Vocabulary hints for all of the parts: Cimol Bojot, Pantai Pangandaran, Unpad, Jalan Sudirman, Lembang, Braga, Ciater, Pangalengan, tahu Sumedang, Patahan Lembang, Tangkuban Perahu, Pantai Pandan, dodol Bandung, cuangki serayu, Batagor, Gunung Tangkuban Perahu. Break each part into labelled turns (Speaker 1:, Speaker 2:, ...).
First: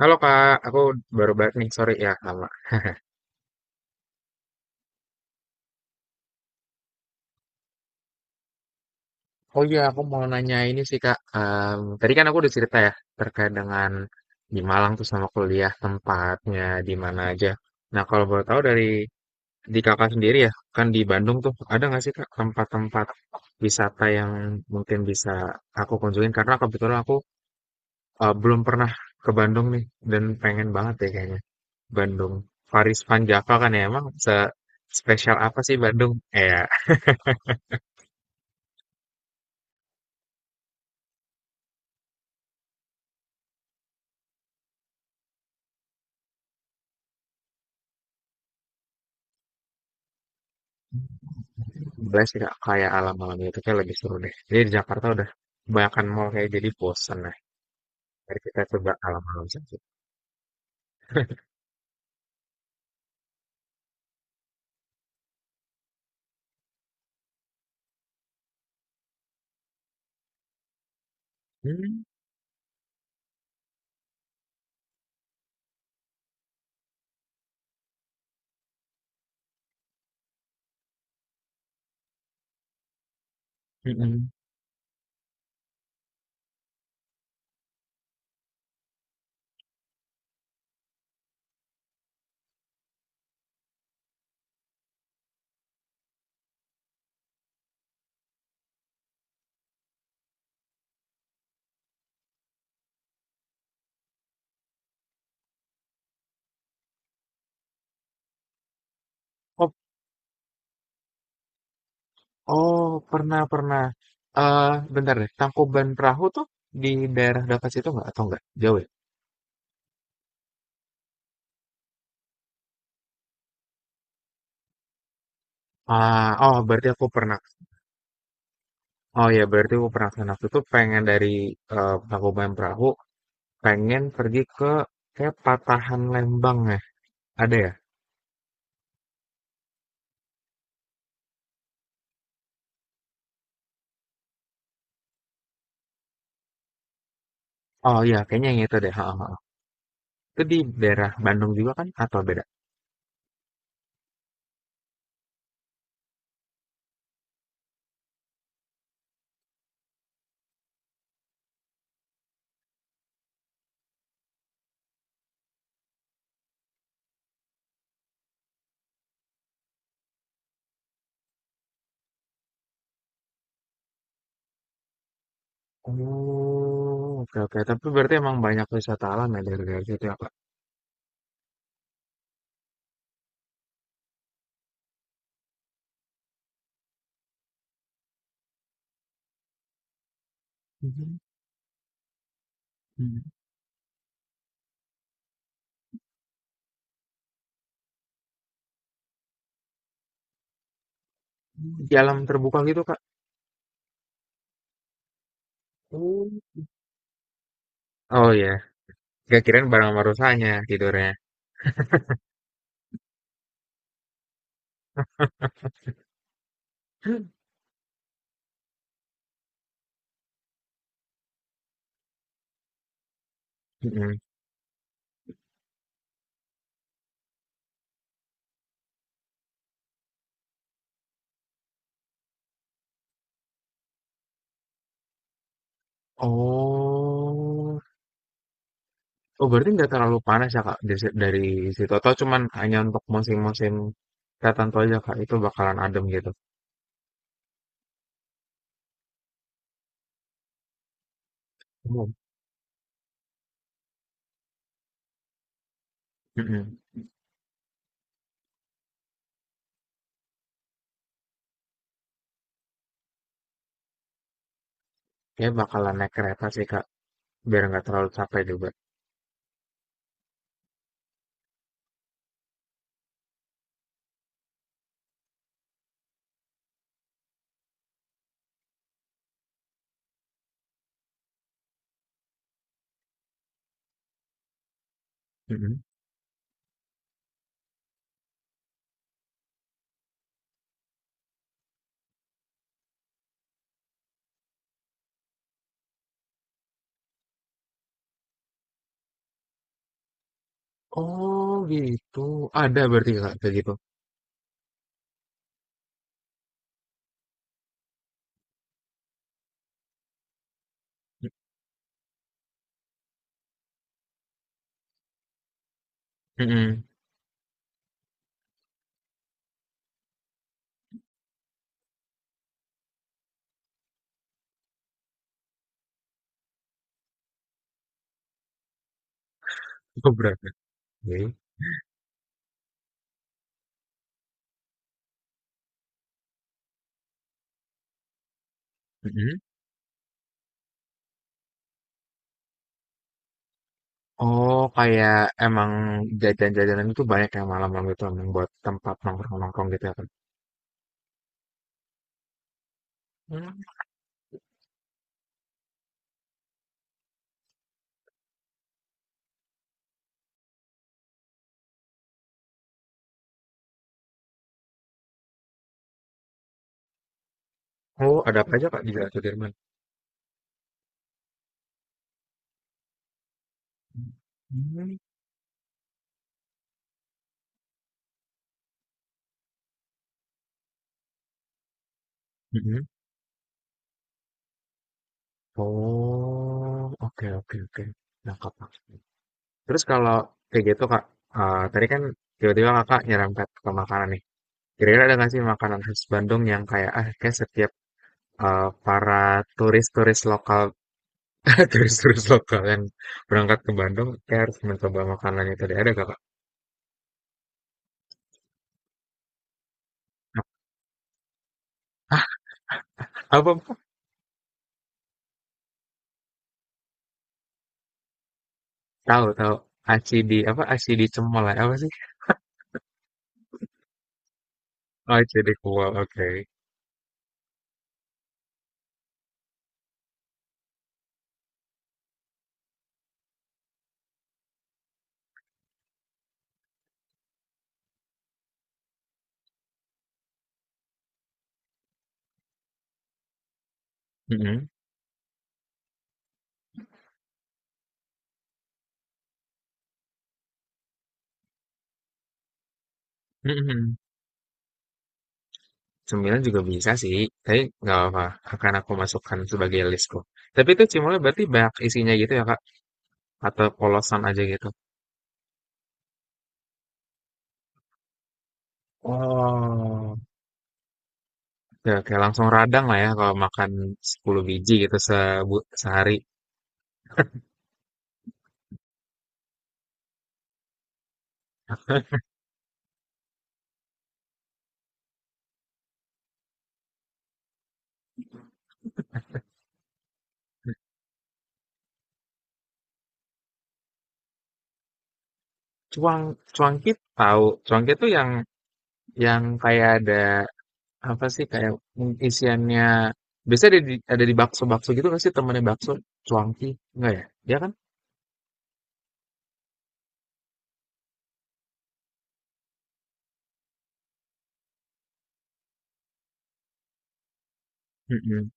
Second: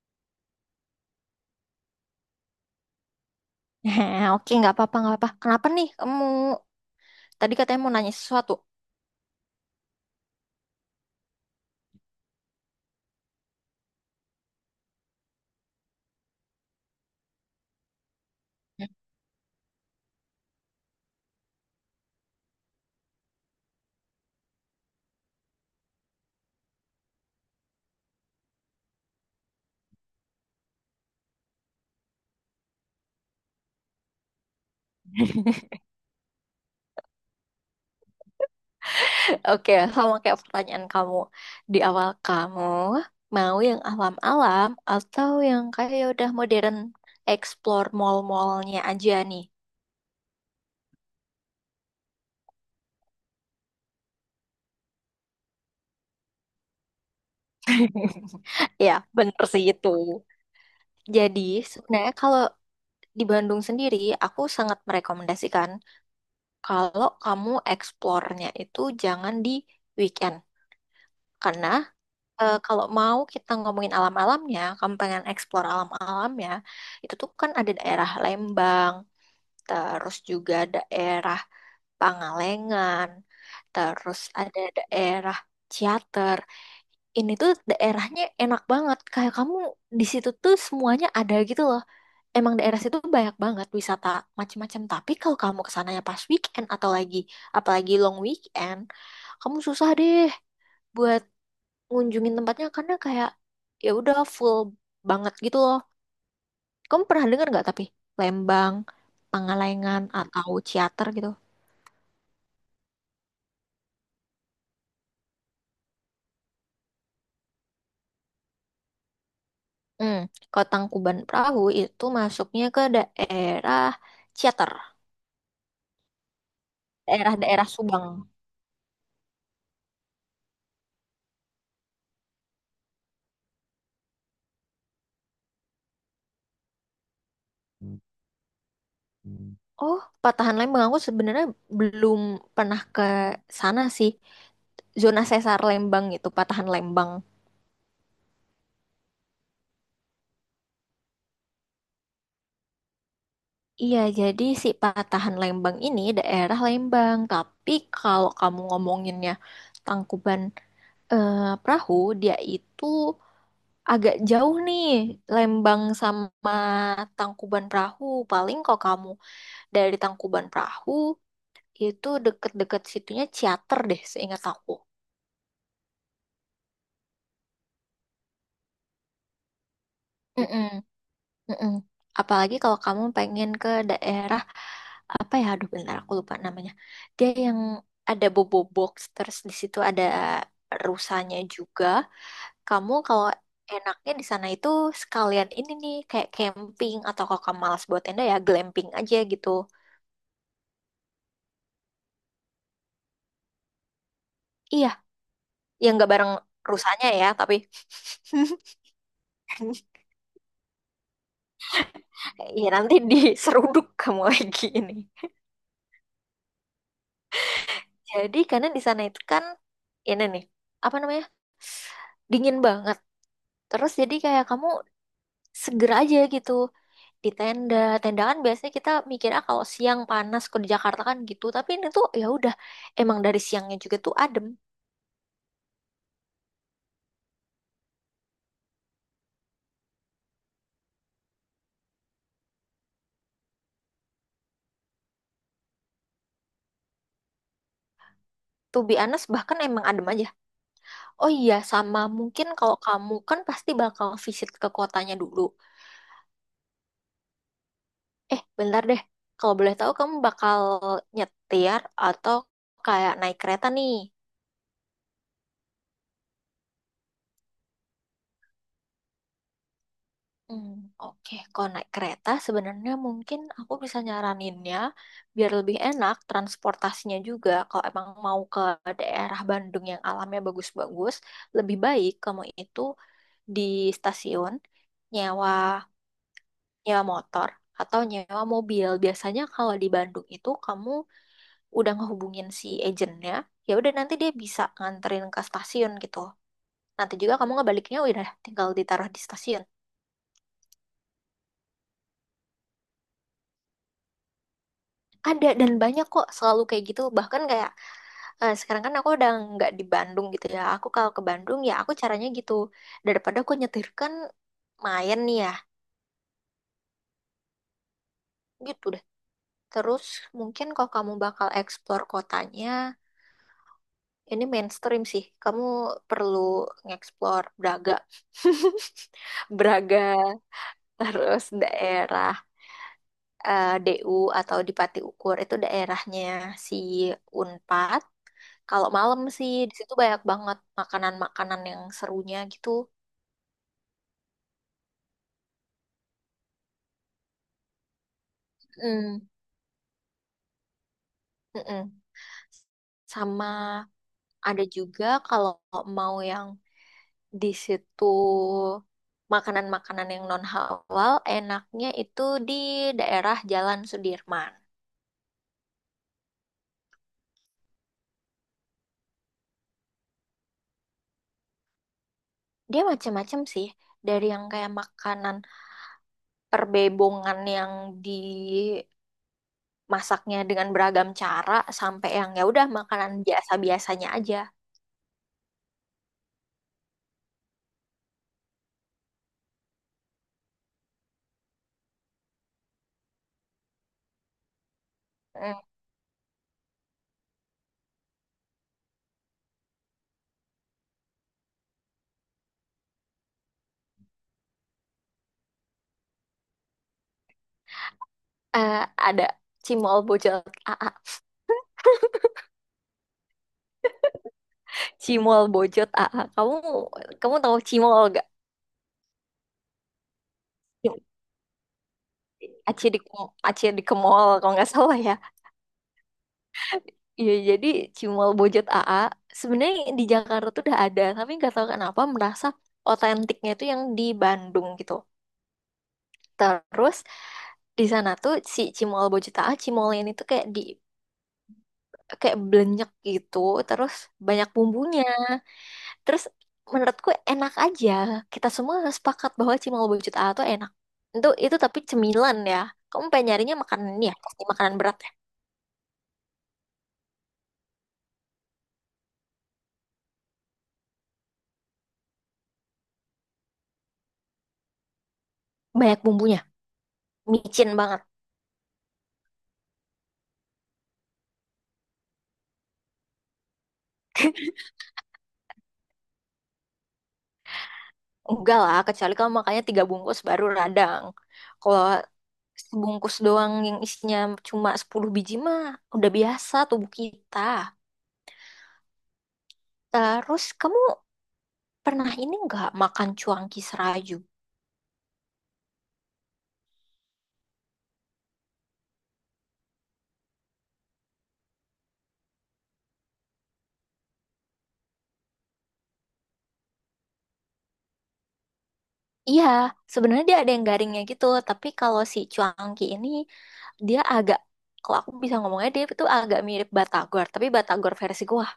Speaker 1: Halo Kak, aku baru balik nih, sorry ya lama.
Speaker 2: Heh, oke, nggak apa-apa, nggak apa-apa. Kenapa nih kamu tadi katanya mau nanya sesuatu?
Speaker 1: Oh iya, aku mau nanya ini sih Kak. Tadi kan aku udah cerita ya terkait dengan di Malang tuh sama kuliah tempatnya di mana aja. Nah kalau boleh tahu dari Kakak sendiri ya, kan di Bandung tuh ada nggak sih Kak tempat-tempat wisata yang mungkin bisa aku kunjungin? Karena kebetulan aku belum pernah ke Bandung nih dan pengen banget deh kayaknya. Bandung, Paris Van Java kan ya emang spesial apa sih Bandung? Eh, ya,
Speaker 2: Oke, sama kayak pertanyaan kamu di awal, kamu mau yang alam-alam atau yang kayak udah modern explore mall-mallnya aja nih?
Speaker 1: boleh sih Kak, kayak alam-alam itu kayak lebih seru deh. Jadi di Jakarta udah kebanyakan mall kayak jadi bosen lah. Mari kita coba
Speaker 2: Ya, bener
Speaker 1: alam-alam
Speaker 2: sih
Speaker 1: saja.
Speaker 2: itu. Jadi, sebenarnya kalau di Bandung sendiri, aku sangat merekomendasikan kalau kamu eksplornya itu jangan di weekend. Karena
Speaker 1: Hmm,
Speaker 2: kalau mau kita ngomongin alam-alamnya, kamu pengen explore alam-alamnya, itu tuh kan ada daerah Lembang, terus juga daerah Pangalengan, terus
Speaker 1: mm-mm.
Speaker 2: ada daerah Ciater. Ini tuh daerahnya enak banget. Kayak kamu di situ tuh semuanya ada gitu loh. Emang daerah situ banyak banget wisata macam-macam. Tapi kalau kamu kesananya pas weekend atau lagi apalagi long weekend, kamu susah deh buat ngunjungin tempatnya karena kayak ya udah full banget gitu loh. Kamu pernah dengar nggak tapi Lembang,
Speaker 1: Oh,
Speaker 2: Pangalengan atau Ciater gitu?
Speaker 1: oh, pernah pernah. Eh, bentar deh. Tangkuban Perahu tuh di daerah dekat situ nggak atau nggak jauh ya?
Speaker 2: Hmm, kalau Tangkuban Perahu itu masuknya ke daerah Ciater,
Speaker 1: Ah, oh berarti aku pernah.
Speaker 2: daerah-daerah Subang.
Speaker 1: Oh ya berarti aku pernah kesana waktu itu pengen dari Tangkuban Perahu pengen pergi ke kayak Patahan Lembang ya. Ada ya?
Speaker 2: Oh, patahan Lembang aku sebenarnya belum pernah ke sana sih. Zona sesar Lembang itu patahan Lembang.
Speaker 1: Oh iya kayaknya yang itu deh. Ha, ha, ha. Itu di daerah Bandung juga kan atau beda?
Speaker 2: Iya, jadi si patahan Lembang ini daerah Lembang. Tapi kalau kamu ngomonginnya Tangkuban perahu, dia itu agak jauh nih. Lembang sama Tangkuban Perahu, paling kalau kamu dari Tangkuban Perahu itu deket-deket situnya Ciater deh seingat aku.
Speaker 1: Oh, oke oke. Tapi berarti emang banyak wisata alam ya dari situ ya, Kak?
Speaker 2: Mm-mm. Mm-mm. Apalagi kalau kamu pengen ke daerah apa ya? Aduh, bentar aku lupa namanya. Dia yang ada bobo box terus di situ ada
Speaker 1: Mhm,
Speaker 2: rusanya juga. Kamu
Speaker 1: mhm.
Speaker 2: kalau enaknya di sana itu sekalian ini nih kayak camping atau kalau kamu malas buat tenda ya glamping aja gitu.
Speaker 1: Di alam terbuka gitu, Kak?
Speaker 2: Iya, yang nggak
Speaker 1: Oh.
Speaker 2: bareng rusanya ya, tapi
Speaker 1: Oh ya, nggak kirain bareng sama rusanya tidurnya.
Speaker 2: ya nanti diseruduk kamu lagi ini. Jadi karena di sana itu kan ini nih apa namanya dingin banget. Terus jadi
Speaker 1: Mhm.
Speaker 2: kayak kamu segera aja gitu di tenda. Tenda kan biasanya kita mikirnya kalau siang panas kalau di Jakarta kan gitu. Tapi ini tuh ya udah emang dari siangnya juga tuh adem.
Speaker 1: Oh. Oh, berarti nggak terlalu panas ya, Kak, di dari situ atau cuman hanya untuk musim-musim tertentu aja, Kak, itu bakalan adem gitu?
Speaker 2: To be honest bahkan emang adem aja. Oh iya sama
Speaker 1: Oh,
Speaker 2: mungkin kalau kamu kan pasti bakal visit ke kotanya dulu.
Speaker 1: mhm.
Speaker 2: Eh bentar deh. Kalau boleh tahu kamu bakal nyetir atau kayak naik kereta nih.
Speaker 1: Kayaknya bakalan naik kereta sih, Kak, biar nggak terlalu capek juga.
Speaker 2: Hmm, oke, kalau naik kereta sebenarnya mungkin aku bisa nyaraninnya biar lebih enak transportasinya juga. Kalau emang mau ke daerah Bandung yang alamnya bagus-bagus, lebih baik kamu itu di stasiun nyewa
Speaker 1: Mhm.
Speaker 2: nyewa motor atau nyewa mobil. Biasanya kalau di Bandung itu kamu udah ngehubungin si agennya, ya udah nanti dia bisa nganterin ke stasiun gitu. Nanti juga kamu ngebaliknya udah tinggal ditaruh di stasiun.
Speaker 1: Oh, gitu. Ada berarti, Kak, kayak gitu?
Speaker 2: Ada dan banyak kok selalu kayak gitu. Bahkan kayak sekarang kan aku udah nggak di Bandung gitu ya. Aku kalau ke Bandung ya aku caranya gitu. Daripada aku nyetir kan main nih ya.
Speaker 1: Mhm.
Speaker 2: Gitu deh. Terus mungkin kalau kamu bakal explore kotanya, ini mainstream sih. Kamu perlu nge-explore Braga. Braga,
Speaker 1: Geprek, oke.
Speaker 2: terus daerah DU atau di Pati Ukur itu daerahnya si Unpad. Kalau malam
Speaker 1: Mhm.
Speaker 2: sih di situ banyak banget makanan-makanan yang serunya gitu.
Speaker 1: Oh, kayak emang jajan-jajanan itu banyak yang malam-malam itu emang buat tempat
Speaker 2: Mm,
Speaker 1: nongkrong-nongkrong gitu ya, Kak?
Speaker 2: mm-mm.
Speaker 1: Hmm.
Speaker 2: Sama ada juga kalau mau yang di situ makanan-makanan yang non halal, enaknya itu di daerah Jalan Sudirman.
Speaker 1: Oh, ada apa aja, Kak, di Jalan Sudirman?
Speaker 2: Dia macam-macam sih, dari yang kayak
Speaker 1: Mhm.
Speaker 2: makanan perbebongan yang dimasaknya dengan beragam cara sampai yang ya udah
Speaker 1: Mhm.
Speaker 2: makanan biasa-biasanya aja.
Speaker 1: Oh, oke oke oke. Nangkap, nangkap. Terus kalau kayak gitu, Kak, tadi kan tiba-tiba Kakak nyerempet ke makanan nih. Kira-kira ada nggak sih makanan khas Bandung yang kayak, ah, kayak setiap, para turis-turis lokal turis-turis lokal bakalan berangkat ke Bandung, saya harus mencoba makanan itu deh. Ada nggak, Kak?
Speaker 2: Eh, ada Cimol Bojot
Speaker 1: Nah,
Speaker 2: a a
Speaker 1: apa,
Speaker 2: Cimol Bojot a a Kamu kamu tahu Cimol gak?
Speaker 1: tahu, tahu. Aci di apa? Aci di cemol ya? Apa sih?
Speaker 2: Aci di Aci di Kemol kalau nggak salah ya.
Speaker 1: Oh, aci di kuah. Oke.
Speaker 2: Iya jadi Cimol Bojot a a sebenarnya di Jakarta tuh udah ada tapi nggak tahu kenapa merasa otentiknya itu yang di Bandung gitu. Terus di sana tuh si Cimol Bojot a a Cimol ini tuh kayak di kayak belenyek gitu terus banyak
Speaker 1: Mhm.
Speaker 2: bumbunya. Terus menurutku enak aja. Kita semua sepakat bahwa cimol bucut A tuh enak. Itu tapi cemilan ya. Kamu pengen nyarinya makanan
Speaker 1: Mhm.
Speaker 2: ini ya, pasti makanan berat ya.
Speaker 1: Cemilan juga bisa sih, tapi nggak apa-apa. Akan aku masukkan sebagai listku. Tapi itu cemolnya berarti banyak isinya gitu ya, Kak? Atau polosan aja gitu?
Speaker 2: Banyak bumbunya, micin banget.
Speaker 1: Oh, ya kayak langsung radang lah ya kalau makan 10 biji gitu sehari.
Speaker 2: Enggak lah, kecuali kamu makannya tiga bungkus baru radang. Kalau sebungkus doang yang isinya cuma 10 biji mah udah biasa tubuh kita. Terus kamu pernah ini nggak makan cuangki serayu?
Speaker 1: Cuang cuangkit tahu. Cuangkit tuh yang kayak ada, apa sih, kayak, isiannya biasanya ada di bakso-bakso gitu nggak sih temennya bakso? Cuangki? Nggak ya? Dia kan?
Speaker 2: Iya, sebenarnya dia ada yang garingnya gitu, tapi kalau si cuangki ini dia agak kalau aku bisa ngomongnya dia itu agak mirip batagor, tapi batagor versi gua.
Speaker 1: Mhm.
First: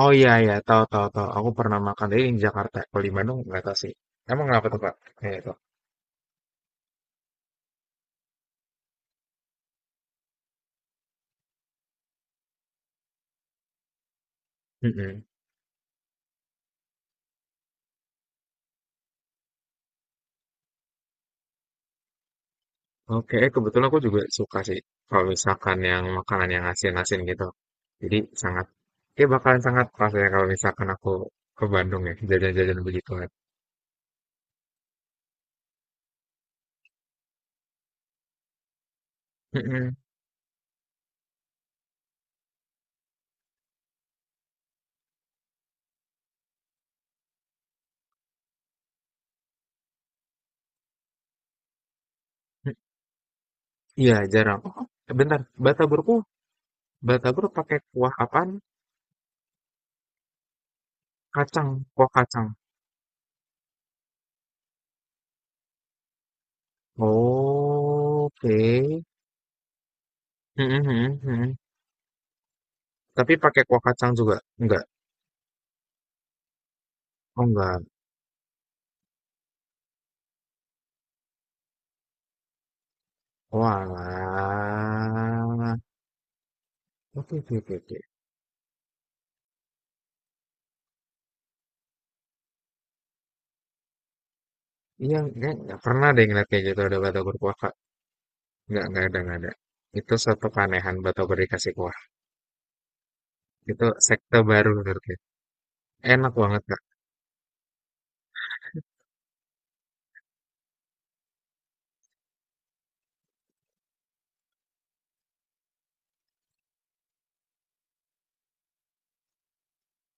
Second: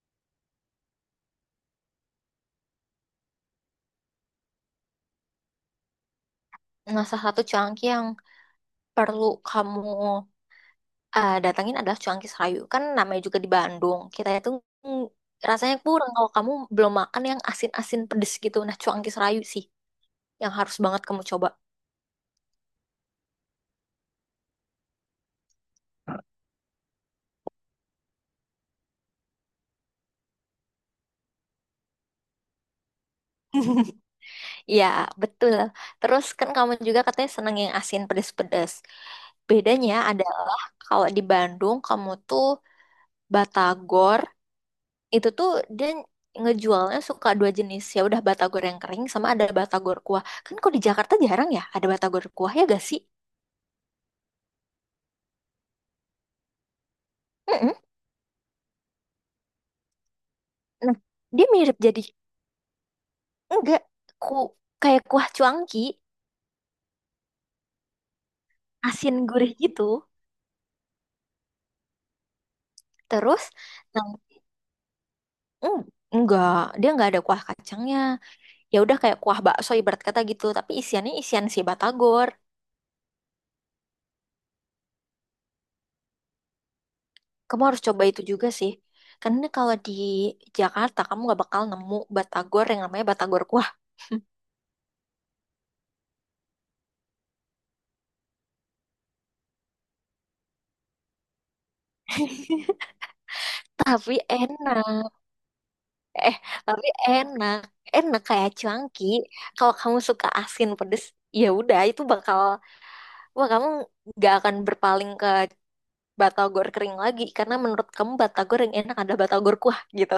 Speaker 1: Oh, iya iya, tahu tahu tahu, aku pernah makan tapi di Jakarta, kalau di Bandung nggak tahu sih. Emang kenapa tuh, Kak, kayak itu?
Speaker 2: Nah, salah satu cuangki yang perlu kamu datangin adalah cuangki serayu. Kan namanya juga di Bandung. Kita itu mm,
Speaker 1: Mhm.
Speaker 2: rasanya kurang kalau kamu belum makan yang asin-asin pedes gitu. Nah, cuangki serayu sih yang harus banget kamu coba.
Speaker 1: Oke, eh, kebetulan aku juga suka sih kalau misalkan yang makanan yang asin-asin gitu. Jadi sangat ya bakalan sangat pas ya kalau misalkan aku ke Bandung ya, jajan-jajan begituan.
Speaker 2: Iya, betul. Terus kan kamu juga katanya seneng yang asin pedes-pedes. Bedanya
Speaker 1: Mhm,
Speaker 2: adalah kalau di Bandung kamu tuh batagor itu tuh dia ngejualnya suka dua jenis, ya udah batagor yang kering sama ada batagor kuah. Kan kalau di Jakarta jarang ya ada batagor kuah ya
Speaker 1: mhm.
Speaker 2: gak sih?
Speaker 1: Iya, jarang. Oh, bentar, Bata Burung Batagor
Speaker 2: Mm-mm.
Speaker 1: pakai kuah apaan?
Speaker 2: Nah, dia
Speaker 1: Kacang,
Speaker 2: mirip jadi
Speaker 1: kuah kacang.
Speaker 2: enggak ku kayak kuah cuangki
Speaker 1: Oh, oke.
Speaker 2: asin gurih gitu.
Speaker 1: Mhm mhm mhm. Tapi
Speaker 2: Terus
Speaker 1: pakai kuah
Speaker 2: nah,
Speaker 1: kacang juga? Enggak?
Speaker 2: mm, enggak dia enggak ada
Speaker 1: Oh,
Speaker 2: kuah
Speaker 1: enggak.
Speaker 2: kacangnya. Ya udah kayak kuah bakso ibarat kata gitu tapi isiannya isian si batagor.
Speaker 1: Walah. Oke, oke,
Speaker 2: Kamu
Speaker 1: oke,
Speaker 2: harus
Speaker 1: oke.
Speaker 2: coba itu juga sih. Karena kalau di Jakarta kamu gak bakal nemu batagor yang namanya batagor kuah.
Speaker 1: Iya, enggak pernah deh ngeliat kayak gitu ada batagor kuah, Kak. Enggak ada, enggak ada. Itu suatu keanehan batagor dikasih kuah. Itu
Speaker 2: Tapi
Speaker 1: sekte baru menurut
Speaker 2: enak.
Speaker 1: gue. Enak
Speaker 2: Eh,
Speaker 1: banget,
Speaker 2: tapi enak. Enak kayak cuanki. Kalau kamu suka asin pedes, ya udah itu bakal wah kamu gak akan berpaling ke batagor kering lagi karena menurut kamu batagor yang enak ada batagor kuah gitu.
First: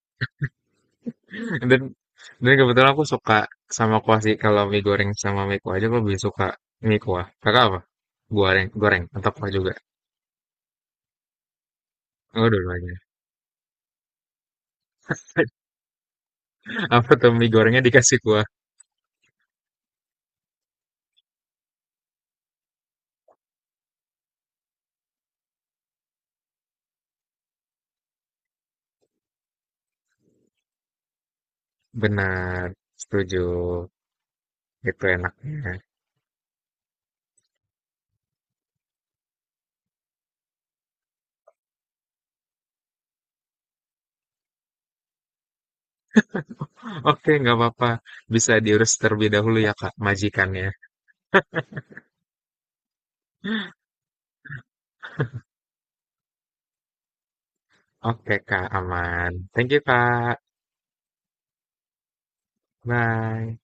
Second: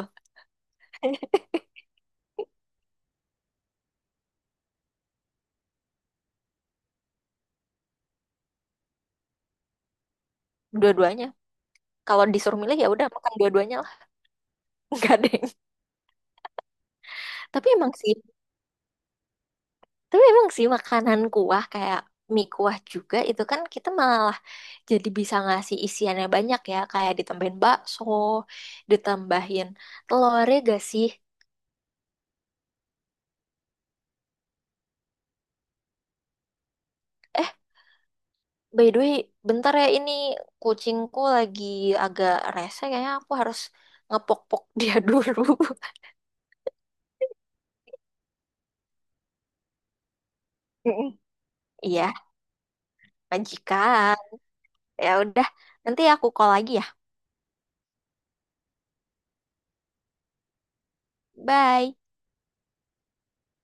Speaker 1: Dan dan kebetulan aku suka sama kuah sih. Kalau mie goreng sama mie kuah aja aku lebih suka mie kuah. Kakak apa? Goreng, goreng atau kuah juga?
Speaker 2: Dua-duanya. Kalau
Speaker 1: Oh,
Speaker 2: disuruh milih ya
Speaker 1: dua-duanya.
Speaker 2: udah makan dua-duanya lah. Enggak deh.
Speaker 1: Apa tuh mie
Speaker 2: Tapi
Speaker 1: gorengnya
Speaker 2: emang sih
Speaker 1: dikasih kuah?
Speaker 2: Tapi emang sih makanan kuah kayak mie kuah juga itu kan kita malah jadi bisa ngasih isiannya banyak ya. Kayak ditambahin bakso, ditambahin telur ya gak sih?
Speaker 1: Benar, setuju. Itu enaknya.
Speaker 2: Eh, by the way, bentar ya ini kucingku lagi agak rese kayaknya aku harus ngepok-pok dia dulu.
Speaker 1: Oke, nggak apa-apa. Bisa diurus terlebih dahulu ya, Kak, majikannya.
Speaker 2: Mm-mm. Iya, majikan. Ya udah, nanti aku call lagi ya.
Speaker 1: Oke, Kak, aman. Thank you, Kak.
Speaker 2: Bye.
Speaker 1: Bye.